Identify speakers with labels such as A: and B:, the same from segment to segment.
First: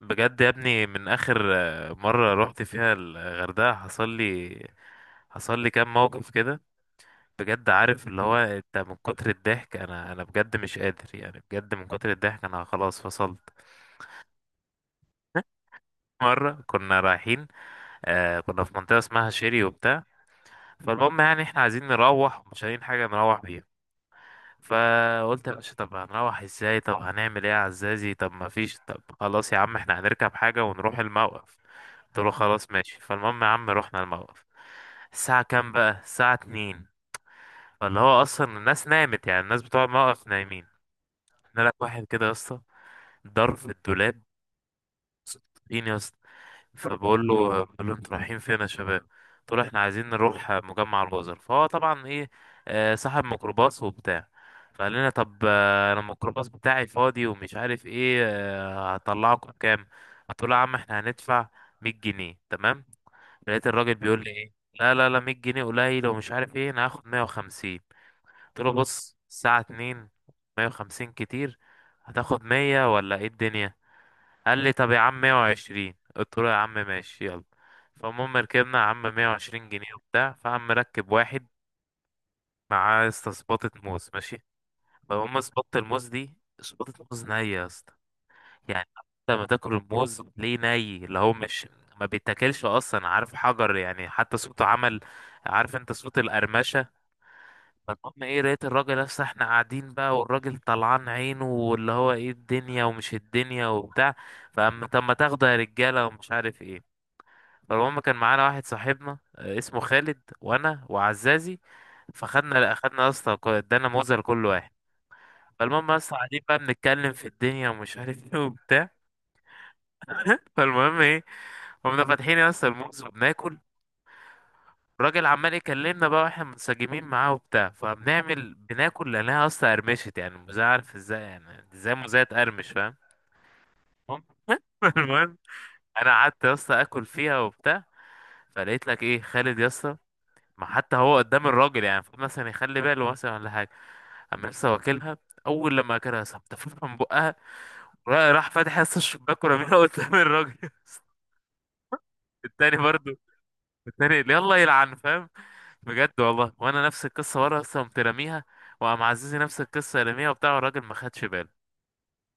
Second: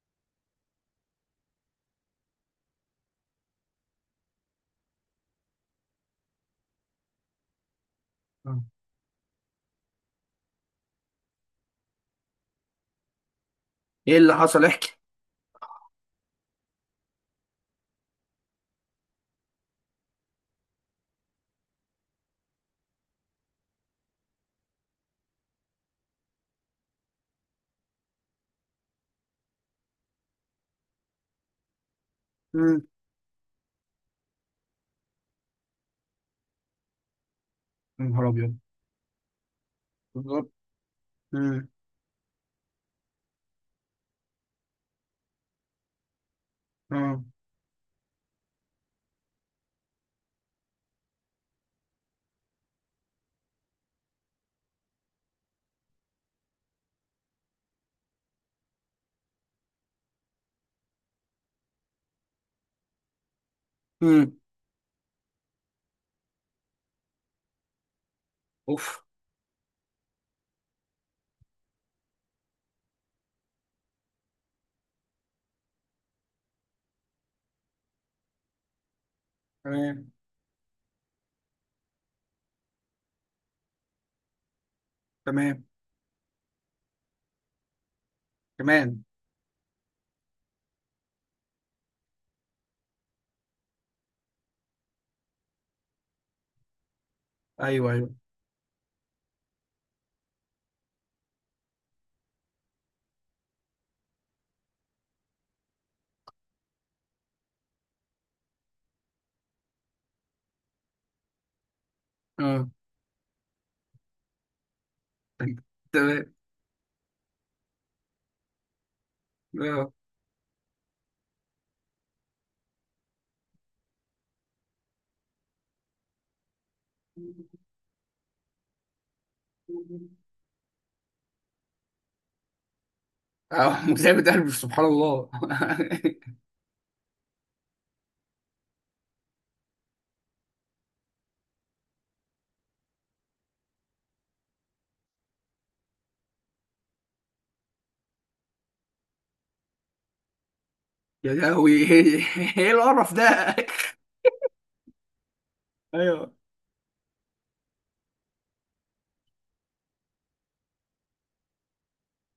A: بجد يا ابني من اخر مرة رحت فيها الغردقة. حصل لي كام موقف كده. بجد عارف اللي هو
B: آه.
A: انت من كتر الضحك انا بجد مش قادر، يعني بجد من كتر الضحك انا خلاص فصلت.
B: ايه اللي حصل؟ احكي.
A: مرة كنا رايحين، كنا في منطقة اسمها شيري وبتاع. فالمهم يعني احنا عايزين نروح ومش لاقيين حاجة نروح بيها. فقلت يا باشا طب هنروح ازاي؟ طب هنعمل ايه يا عزازي؟ طب ما فيش؟ طب خلاص يا عم احنا هنركب حاجة ونروح الموقف. قلت له خلاص
B: مم.
A: ماشي. فالمهم يا عم رحنا الموقف. الساعة كام بقى؟ الساعة اتنين. فاللي
B: يا
A: هو
B: نهار ابيض.
A: اصلا الناس نامت، يعني الناس بتوع الموقف
B: بالظبط.
A: نايمين. انا
B: مم.
A: لك واحد كده يا اسطى ضرب في الدولاب: فين يا اسطى؟
B: اه.
A: فبقول له انتوا رايحين فين يا شباب؟ قلت له احنا عايزين نروح مجمع الجزر، فهو طبعا ايه، صاحب ميكروباص وبتاع. فقال لنا طب انا الميكروباص بتاعي فاضي ومش عارف ايه، هطلعكم كام؟ قلت له يا عم احنا هندفع 100 جنيه تمام. لقيت الراجل بيقول لي
B: مم.
A: ايه: لا لا لا 100 جنيه قليل ومش عارف ايه، انا هاخد 150. قلت له
B: اوف.
A: بص الساعة 2، 150 كتير. هتاخد 100 ولا ايه الدنيا؟ قال لي طب يا عم 120. قلت له يا عم ماشي يلا. فالمهم ركبنا يا عم 120 جنيه
B: تمام.
A: وبتاع. فقام مركب واحد معاه يا اسطى سباطة موز، ماشي. فهم
B: تمام.
A: سباطة الموز دي سباطة موز نية يا اسطى. يعني
B: كمان.
A: انت لما تاكل الموز ليه ني اللي هو مش ما بيتاكلش اصلا، عارف؟ حجر يعني، حتى صوته عمل، عارف انت، صوت القرمشة.
B: ايوه، ايوه.
A: فالمهم ايه، لقيت الراجل اصلا احنا قاعدين بقى والراجل طلعان عينه واللي هو ايه الدنيا ومش الدنيا وبتاع. فاما طب ما تاخده يا رجاله ومش عارف ايه. فالمهم كان معانا واحد صاحبنا اسمه خالد، وانا وعزازي.
B: اه.
A: فخدنا يا اسطى ادانا موزه لكل واحد. فالمهم يا اسطى
B: تمام.
A: قاعدين بقى بنتكلم في الدنيا ومش عارف ايه وبتاع.
B: اه.
A: فالمهم ايه، قمنا فاتحين يا اسطى الموز وبناكل. الراجل عمال يكلمنا بقى واحنا منسجمين معاه وبتاع، فبنعمل بناكل لانها يا اسطى قرمشت، يعني الموزه عارف ازاي، يعني ازاي موزه تقرمش؟ فاهم.
B: اه، متعبة قلبي، سبحان الله.
A: المهم انا قعدت يا اسطى اكل فيها وبتاع. فلقيت لك ايه خالد يا اسطى، ما حتى هو قدام الراجل يعني المفروض مثلا يخلي باله مثلا ولا حاجه. اما لسه واكلها، اول لما اكلها صبت من بقها، راح فاتح لسه الشباك ورميها قدام الراجل.
B: يا لهوي، ايه؟ إيه
A: التاني برضو.
B: القرف ده؟
A: التاني اللي يلا يلعن فاهم. بجد
B: ايوه.
A: والله وانا نفس القصه ورا اصلا قمت راميها. وقام عزيزي نفس القصه راميها وبتاع، والراجل ما خدش باله.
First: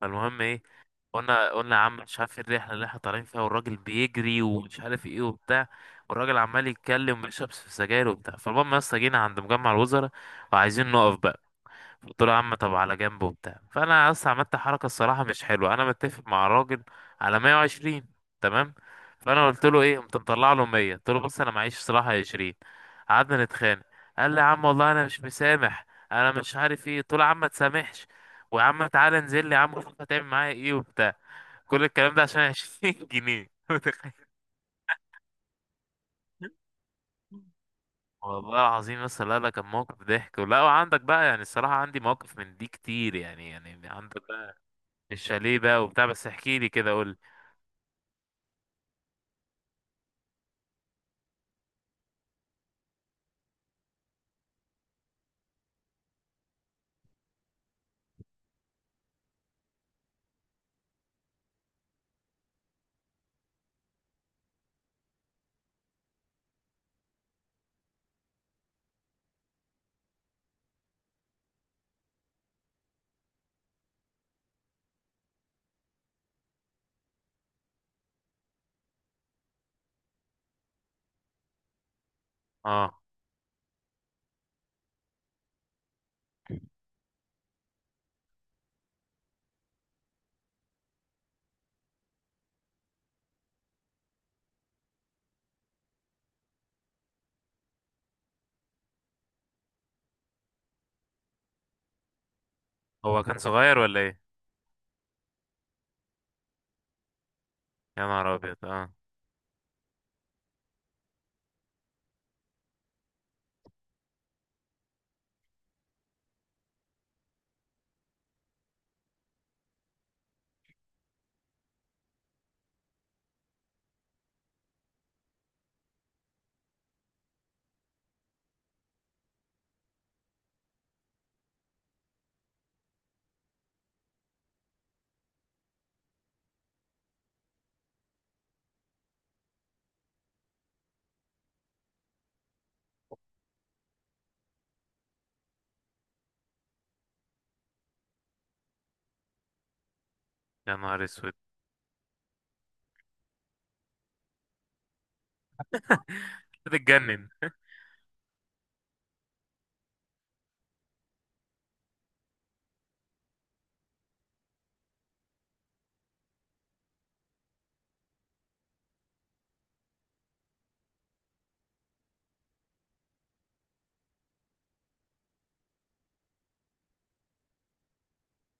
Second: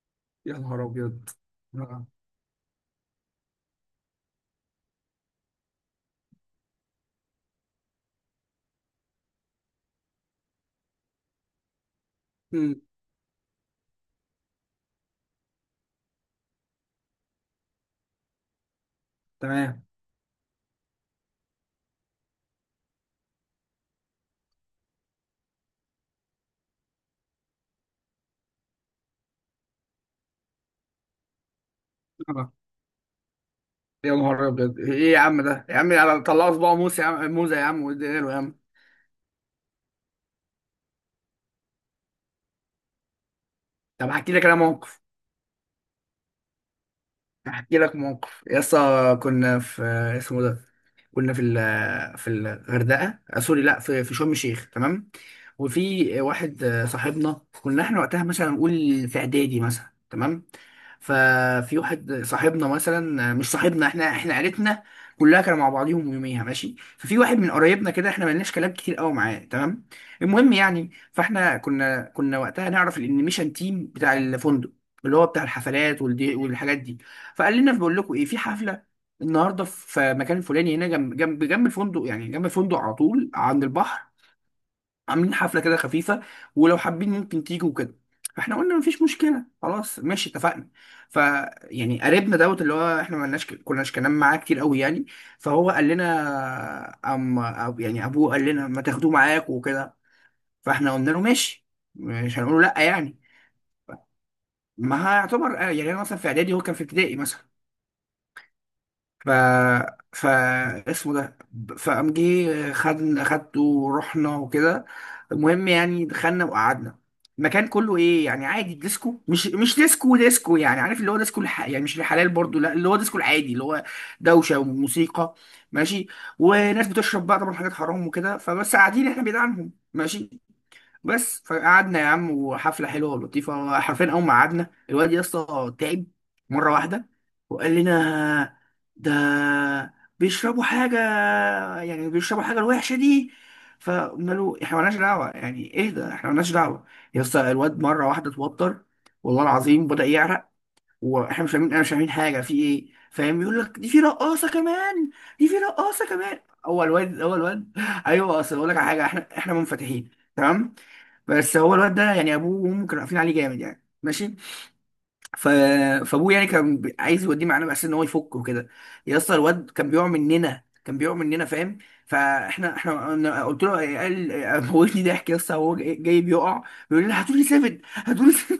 A: فالمهم
B: يا
A: ايه،
B: نهار ابيض.
A: قلنا يا عم
B: آه.
A: مش عارف إيه الرحله اللي احنا طالعين فيها، والراجل بيجري ومش عارف ايه وبتاع. والراجل عمال يتكلم ويشرب في سجاير وبتاع. فالمهم يا اسطى جينا عند مجمع الوزراء وعايزين نقف بقى. قلت له يا عم طب
B: امم
A: على جنب وبتاع. فانا اصلا عملت حركه الصراحه مش حلوه، انا متفق مع الراجل على 120، تمام. فانا قلت له
B: تمام.
A: ايه، قمت مطلع له 100. قلت له بص انا معيش صراحه 20. قعدنا نتخانق. قال لي يا عم والله انا مش مسامح، انا مش عارف ايه. قلت له يا عم ما تسامحش، ويا عم تعالى انزل لي يا عم شوف هتعمل معايا ايه وبتاع. كل الكلام ده عشان
B: آه.
A: 20 جنيه، متخيل؟
B: يا نهار ابيض، ايه يا عم ده يا عم طلع صباع موسى يا عم، موزه يا عم واديها له يا عم.
A: والله العظيم. بس لا لا كان موقف ضحك، ولا وعندك بقى؟ يعني الصراحة عندي مواقف من دي كتير، يعني
B: طب
A: عندك
B: هحكي لك انا موقف.
A: الشاليه بقى وبتاع. بس احكي لي كده، قول.
B: احكي لك موقف يا اسطى. كنا في، اسمه ده كنا في في الغردقه، سوري، لا، في، في شرم الشيخ، تمام. وفي واحد، صاحبنا، كنا احنا وقتها مثلا نقول في اعدادي مثلا، تمام. ففي واحد صاحبنا مثلا، مش صاحبنا، احنا عيلتنا كلها كانوا مع بعضيهم يوميها، ماشي. ففي واحد من قرايبنا كده، احنا ملناش كلام كتير قوي معاه، تمام. المهم يعني فاحنا كنا وقتها نعرف الانيميشن تيم بتاع الفندق، اللي هو بتاع الحفلات والدي والحاجات دي. فقال لنا بقول لكم ايه، في حفله النهارده في مكان الفلاني هنا جنب الفندق، يعني جنب الفندق
A: اه،
B: على طول عند البحر، عاملين حفله كده خفيفه ولو حابين ممكن تيجوا كده. فاحنا قلنا مفيش مشكله، خلاص ماشي، اتفقنا. ف يعني قريبنا دوت، اللي هو احنا ما لناش كناش كلام معاه كتير قوي يعني. فهو قال لنا، أب يعني ابوه قال لنا ما تاخدوه معاكم وكده. فاحنا قلنا له ماشي، مش هنقول له لا يعني،
A: هو كان صغير ولا ايه؟
B: ما هيعتبر، يعني انا مثلا في اعدادي هو كان في ابتدائي مثلا.
A: يا نهار ابيض اه.
B: ف ف اسمه ده فقام جه خدته ورحنا وكده. المهم يعني دخلنا وقعدنا. المكان كله ايه يعني عادي، ديسكو، مش ديسكو ديسكو، يعني عارف اللي هو ديسكو يعني مش الحلال برضو، لا، اللي هو ديسكو العادي، اللي هو دوشه وموسيقى، ماشي، وناس بتشرب بقى طبعا حاجات حرام وكده، فبس قاعدين احنا بعيد عنهم، ماشي. بس فقعدنا يا عم وحفله حلوه ولطيفه. حرفيا اول ما قعدنا الواد يا اسطى تعب مره واحده، وقال لنا ده بيشربوا حاجه، يعني بيشربوا حاجه الوحشه دي. فقلنا له احنا مالناش دعوه، يعني اهدى احنا مالناش دعوه. يا اسطى الواد مره واحده اتوتر، والله العظيم بدأ يعرق.
A: يا نهار اسود
B: واحنا مش فاهمين، حاجه في ايه، فاهم؟ يقول لك دي في رقاصه كمان، دي في رقاصه كمان. اول واد،
A: بتتجنن.
B: اول واد ايوه اصل اقول لك على حاجه، احنا منفتحين تمام، بس هو الواد ده يعني ابوه وامه كانوا قافلين عليه جامد، يعني ماشي. ف... فابوه يعني كان عايز يوديه معانا بس ان هو يفك وكده. يا اسطى الواد كان بيقع مننا، كان بيقع مننا، فاهم؟ فاحنا، أنا قلت له، قال موتني ضحك يا اسطى، هو جاي جاي بيقع، بيقول لي هاتوا لي سفن، هاتوا لي سفن.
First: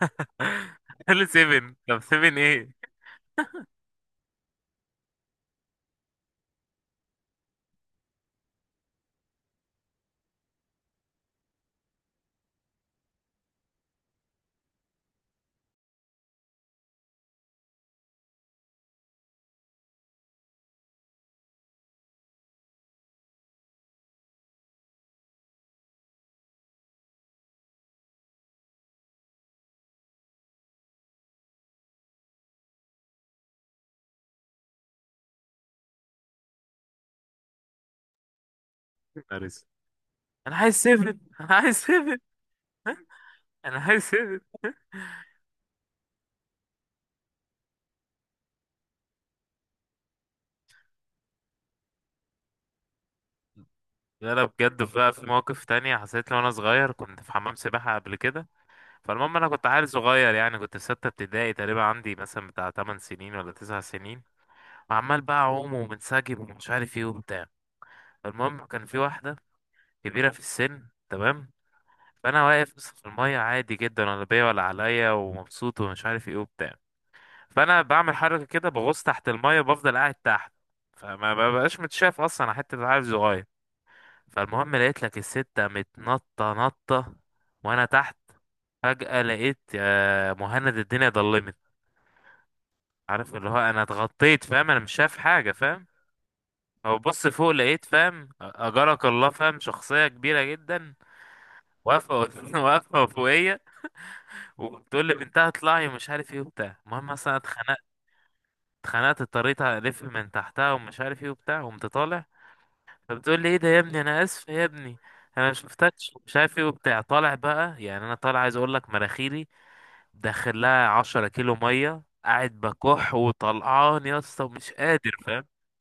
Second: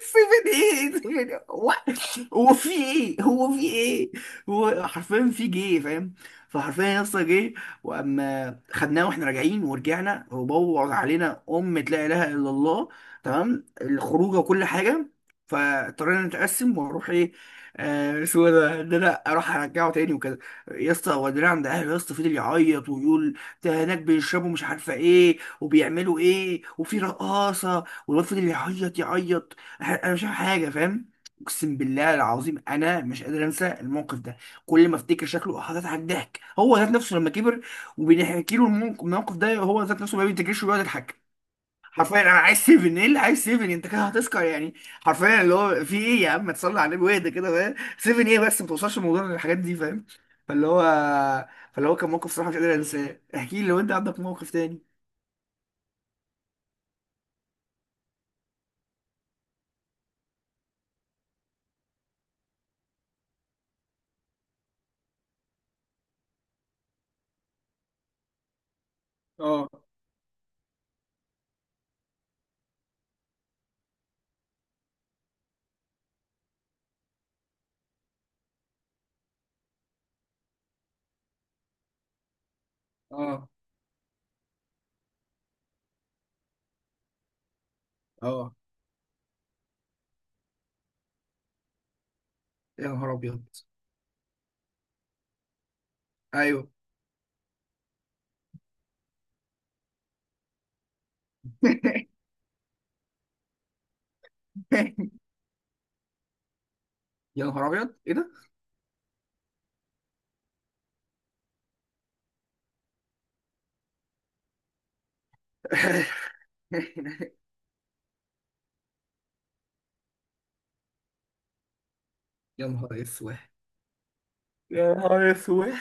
B: سيفن ايه، سيفن
A: قال
B: ايه؟ هو،
A: 7. طب 7
B: هو في
A: ايه؟
B: ايه، هو في ايه؟ هو حرفيا في جه، فاهم؟ فحرفيا يا اسطى جه. واما خدناه واحنا راجعين ورجعنا وبوظ علينا امة لا اله الا الله، تمام، الخروجه وكل حاجه. فاضطرينا نتقسم واروح ايه، آه اسمه إيه ده انا اروح ارجعه تاني وكده. يا اسطى ودينا عند اهله، يا اسطى فضل يعيط ويقول ده هناك بيشربوا مش عارفه ايه وبيعملوا ايه وفي رقاصه، والواد فضل يعيط يعيط. انا مش فاهم حاجه، فاهم؟ اقسم بالله العظيم انا مش قادر انسى الموقف ده. كل ما افتكر شكله هتضحك ضحك، هو ذات نفسه لما كبر وبنحكي له
A: يا
B: الموقف
A: نهار
B: ده
A: اسود
B: هو ذات نفسه ما
A: انا
B: بيفتكرش
A: عايز
B: وبيقعد
A: 7.
B: يضحك.
A: انا عايز 7.
B: حرفيا انا عايز سيفن، ايه اللي عايز سيفن؟
A: انا
B: انت كده
A: عايز 7.
B: هتسكر يعني. حرفيا اللي هو في ايه يا عم، ما تصلي على النبي واهدى كده، فاهم؟ سيفن ايه بس، ما توصلش الموضوع للحاجات دي، فاهم؟ فاللي هو فاللي هو كان موقف صراحه مش قادر انساه. احكي لي لو انت عندك
A: لا لا
B: موقف
A: بجد
B: تاني.
A: بقى، في مواقف تانية حصلت لي وانا صغير. كنت في حمام سباحة قبل كده. فالمهم انا كنت عيل صغير، يعني كنت في ستة ابتدائي تقريبا، عندي مثلا بتاع 8 سنين ولا 9 سنين. وعمال بقى اعوم ومنسجم ومش عارف ايه وبتاع. المهم كان في واحدة
B: اه،
A: كبيرة في السن، تمام. فانا واقف بس في الميه عادي جدا ولا بيا ولا عليا ومبسوط ومش عارف ايه وبتاع. فانا بعمل حركه كده بغوص تحت الميه وبفضل قاعد تحت. فما ببقاش متشاف اصلا، حتى عارف صغير.
B: اه،
A: فالمهم لقيت لك الستة متنطة نطة وانا تحت.
B: اه.
A: فجأة لقيت يا مهند الدنيا ضلمت.
B: يا نهار
A: عارف
B: ابيض.
A: اللي هو انا اتغطيت فاهم، انا مش شايف حاجة فاهم.
B: ايوه.
A: او بص فوق لقيت فاهم اجرك الله فاهم، شخصية كبيرة جدا واقفة واقفة فوقيا. وتقول لي بنتها اطلعي ومش عارف ايه وبتاع. المهم اصلا
B: يا نهار
A: اتخنقت.
B: ابيض، ايه ده؟
A: اتخنقت، اضطريت الف من تحتها ومش عارف ايه وبتاع، قمت طالع. فبتقول لي ايه ده يا ابني، انا اسف يا ابني، انا ما شفتكش مش عارف ايه وبتاع. طالع بقى، يعني انا طالع عايز اقول لك مراخيري، داخل لها 10 كيلو ميه، قاعد
B: يا نهار
A: بكح
B: اسود.
A: وطلعان يا اسطى ومش
B: يا
A: قادر
B: نهار
A: فاهم.
B: اسود.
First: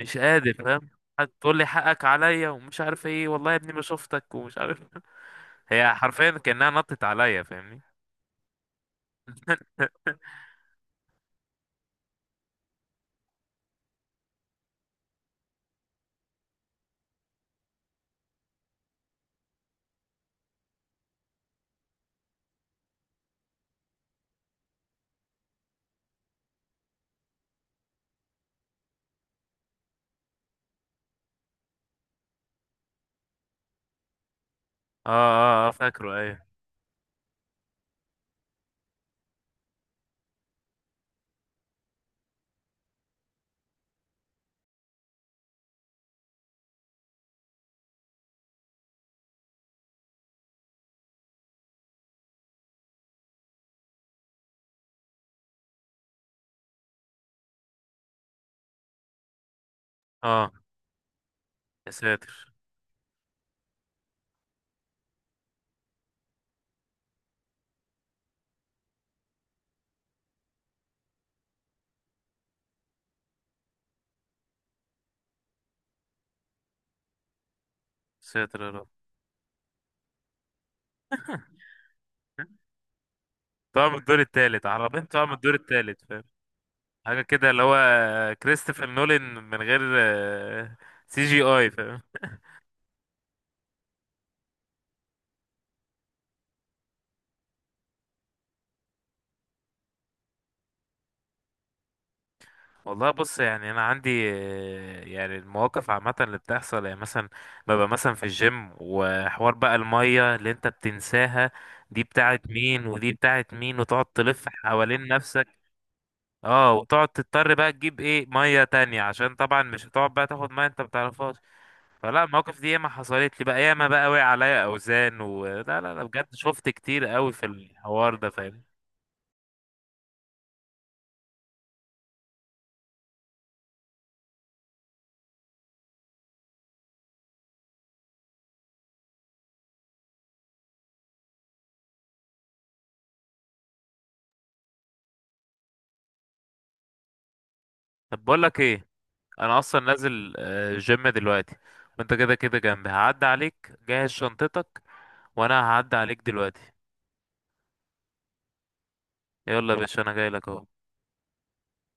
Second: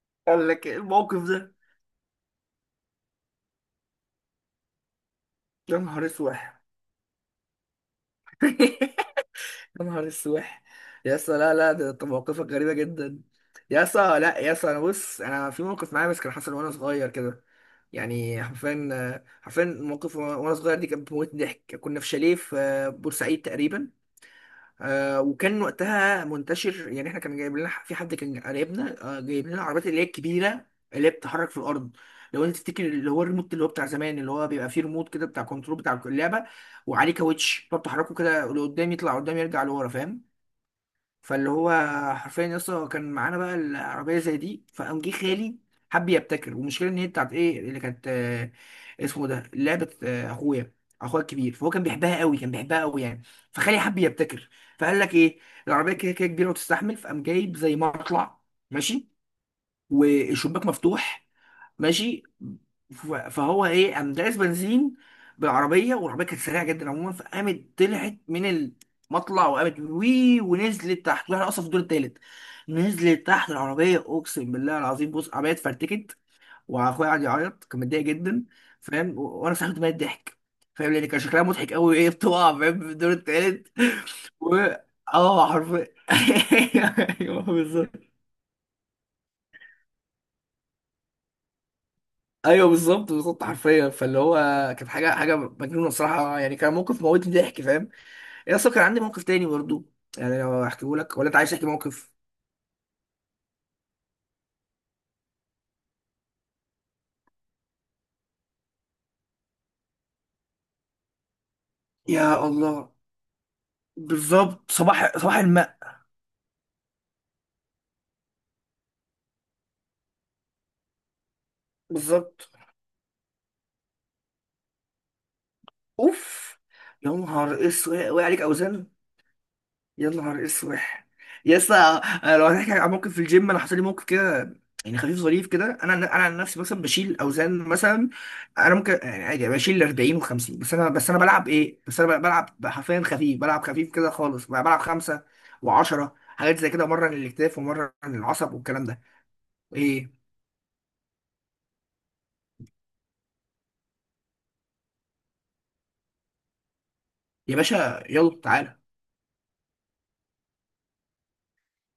A: مش
B: قال
A: قادر
B: لك إيه
A: فاهم.
B: الموقف ده.
A: تقول لي حقك عليا ومش عارف ايه، والله يا ابني ما شفتك ومش عارف.
B: يا
A: هي
B: نهار
A: حرفيا
B: اسود.
A: كانها نطت عليا فاهمني.
B: يا نهار اسود. يا اسطى، لا، لا، ده أنت مواقفك غريبه جدا. يا اسطى، لا يا اسطى، انا بص، في موقف معايا بس كان حصل وانا صغير كده. يعني حرفيا، الموقف وانا، صغير دي كانت بتموت ضحك. كنا في شاليه في بورسعيد تقريبا، وكان وقتها منتشر يعني. احنا كان جايب لنا في حد كان قريبنا، جايب لنا العربيات اللي هي الكبيره اللي هي بتتحرك في الارض. لو انت تفتكر اللي هو الريموت، اللي هو بتاع زمان، اللي هو بيبقى فيه ريموت
A: اه
B: كده بتاع
A: اه اه
B: كنترول بتاع
A: فاكره ايوه.
B: اللعبه، وعليه كاوتش فبتحركه كده لقدام، يطلع قدام يرجع لورا، فاهم؟ فاللي هو حرفيا يا اسطى كان معانا بقى العربيه زي دي. فقام جه خالي حب يبتكر، والمشكله ان هي بتاعت ايه اللي كانت، آه، اسمه ده لعبه، اخويا، اخويا الكبير فهو كان بيحبها قوي، كان بيحبها قوي يعني. فخالي حب يبتكر، فقال لك ايه، العربيه كده كده كبيره وتستحمل، فقام جايب زي مطلع، ماشي،
A: اه
B: والشباك مفتوح،
A: يا
B: ماشي.
A: ساتر.
B: فهو ايه قام داس بنزين بالعربيه، والعربيه كانت سريعه جدا عموما، فقامت طلعت من المطلع وقامت وي ونزلت تحت، واحنا اصلا في الدور التالت. نزلت تحت العربيه، اقسم بالله العظيم، بص العربيه اتفرتكت، واخويا قعد يعيط كان متضايق جدا،
A: ساتر يا رب.
B: فاهم؟ وانا سحبت ميه ضحك، فاهم؟ لان كان شكلها مضحك قوي، ايه بتقع فاهم في الدور التالت؟
A: طبعا من الدور
B: و
A: التالت عربين. طبعا من
B: اه
A: الدور
B: حرفيا
A: التالت فاهم. حاجة
B: ايوه
A: كده اللي
B: بالظبط.
A: هو كريستوفر نولان من غير سي جي اي فاهم.
B: ايوه بالظبط، بالظبط، حرفيا. فاللي هو كانت حاجه، حاجه مجنونه الصراحه، يعني كان موقف موتني ضحك، فاهم؟ يا اصلا كان عندي موقف تاني برضو، يعني لو احكيه لك، ولا انت عايز تحكي موقف؟
A: والله بص يعني انا عندي يعني المواقف عامه اللي بتحصل، يعني مثلا ببقى مثلا في الجيم، وحوار بقى الميه اللي انت بتنساها دي بتاعت
B: يا
A: مين
B: الله.
A: ودي بتاعت مين، وتقعد تلف
B: بالظبط،
A: حوالين
B: صباح صباح
A: نفسك.
B: الماء.
A: اه، وتقعد تضطر بقى تجيب ايه ميه تانية، عشان طبعا مش هتقعد بقى تاخد ميه انت بتعرفهاش. فلا
B: بالظبط.
A: المواقف دي ياما حصلت لي بقى، ياما بقى وقع عليا اوزان، و لا لا لا بجد،
B: اوف.
A: شفت كتير
B: يا
A: قوي في
B: نهار اسود،
A: الحوار
B: وقع
A: ده
B: عليك
A: فاهم.
B: اوزان؟ يا نهار اسوح. يا اسطى، أنا لو هنحكي عن موقف في الجيم، انا حصل لي موقف كده يعني خفيف ظريف كده. انا عن نفسي مثلا بشيل اوزان مثلا، انا ممكن يعني عادي يعني بشيل 40 و50، بس انا، بلعب ايه، بس انا بلعب حرفيا خفيف، بلعب خفيف كده خالص، بلعب 5 و10، حاجات زي كده، مره للاكتاف ومره
A: طب بقول
B: للعصب
A: لك
B: والكلام
A: ايه،
B: ده.
A: انا اصلا
B: ايه
A: نازل جيم دلوقتي، وانت كده كده جنبي، هعدي عليك جهز شنطتك وانا هعدي عليك دلوقتي.
B: يا باشا، يلا تعالى.
A: يلا يا باشا، انا جاي لك اهو.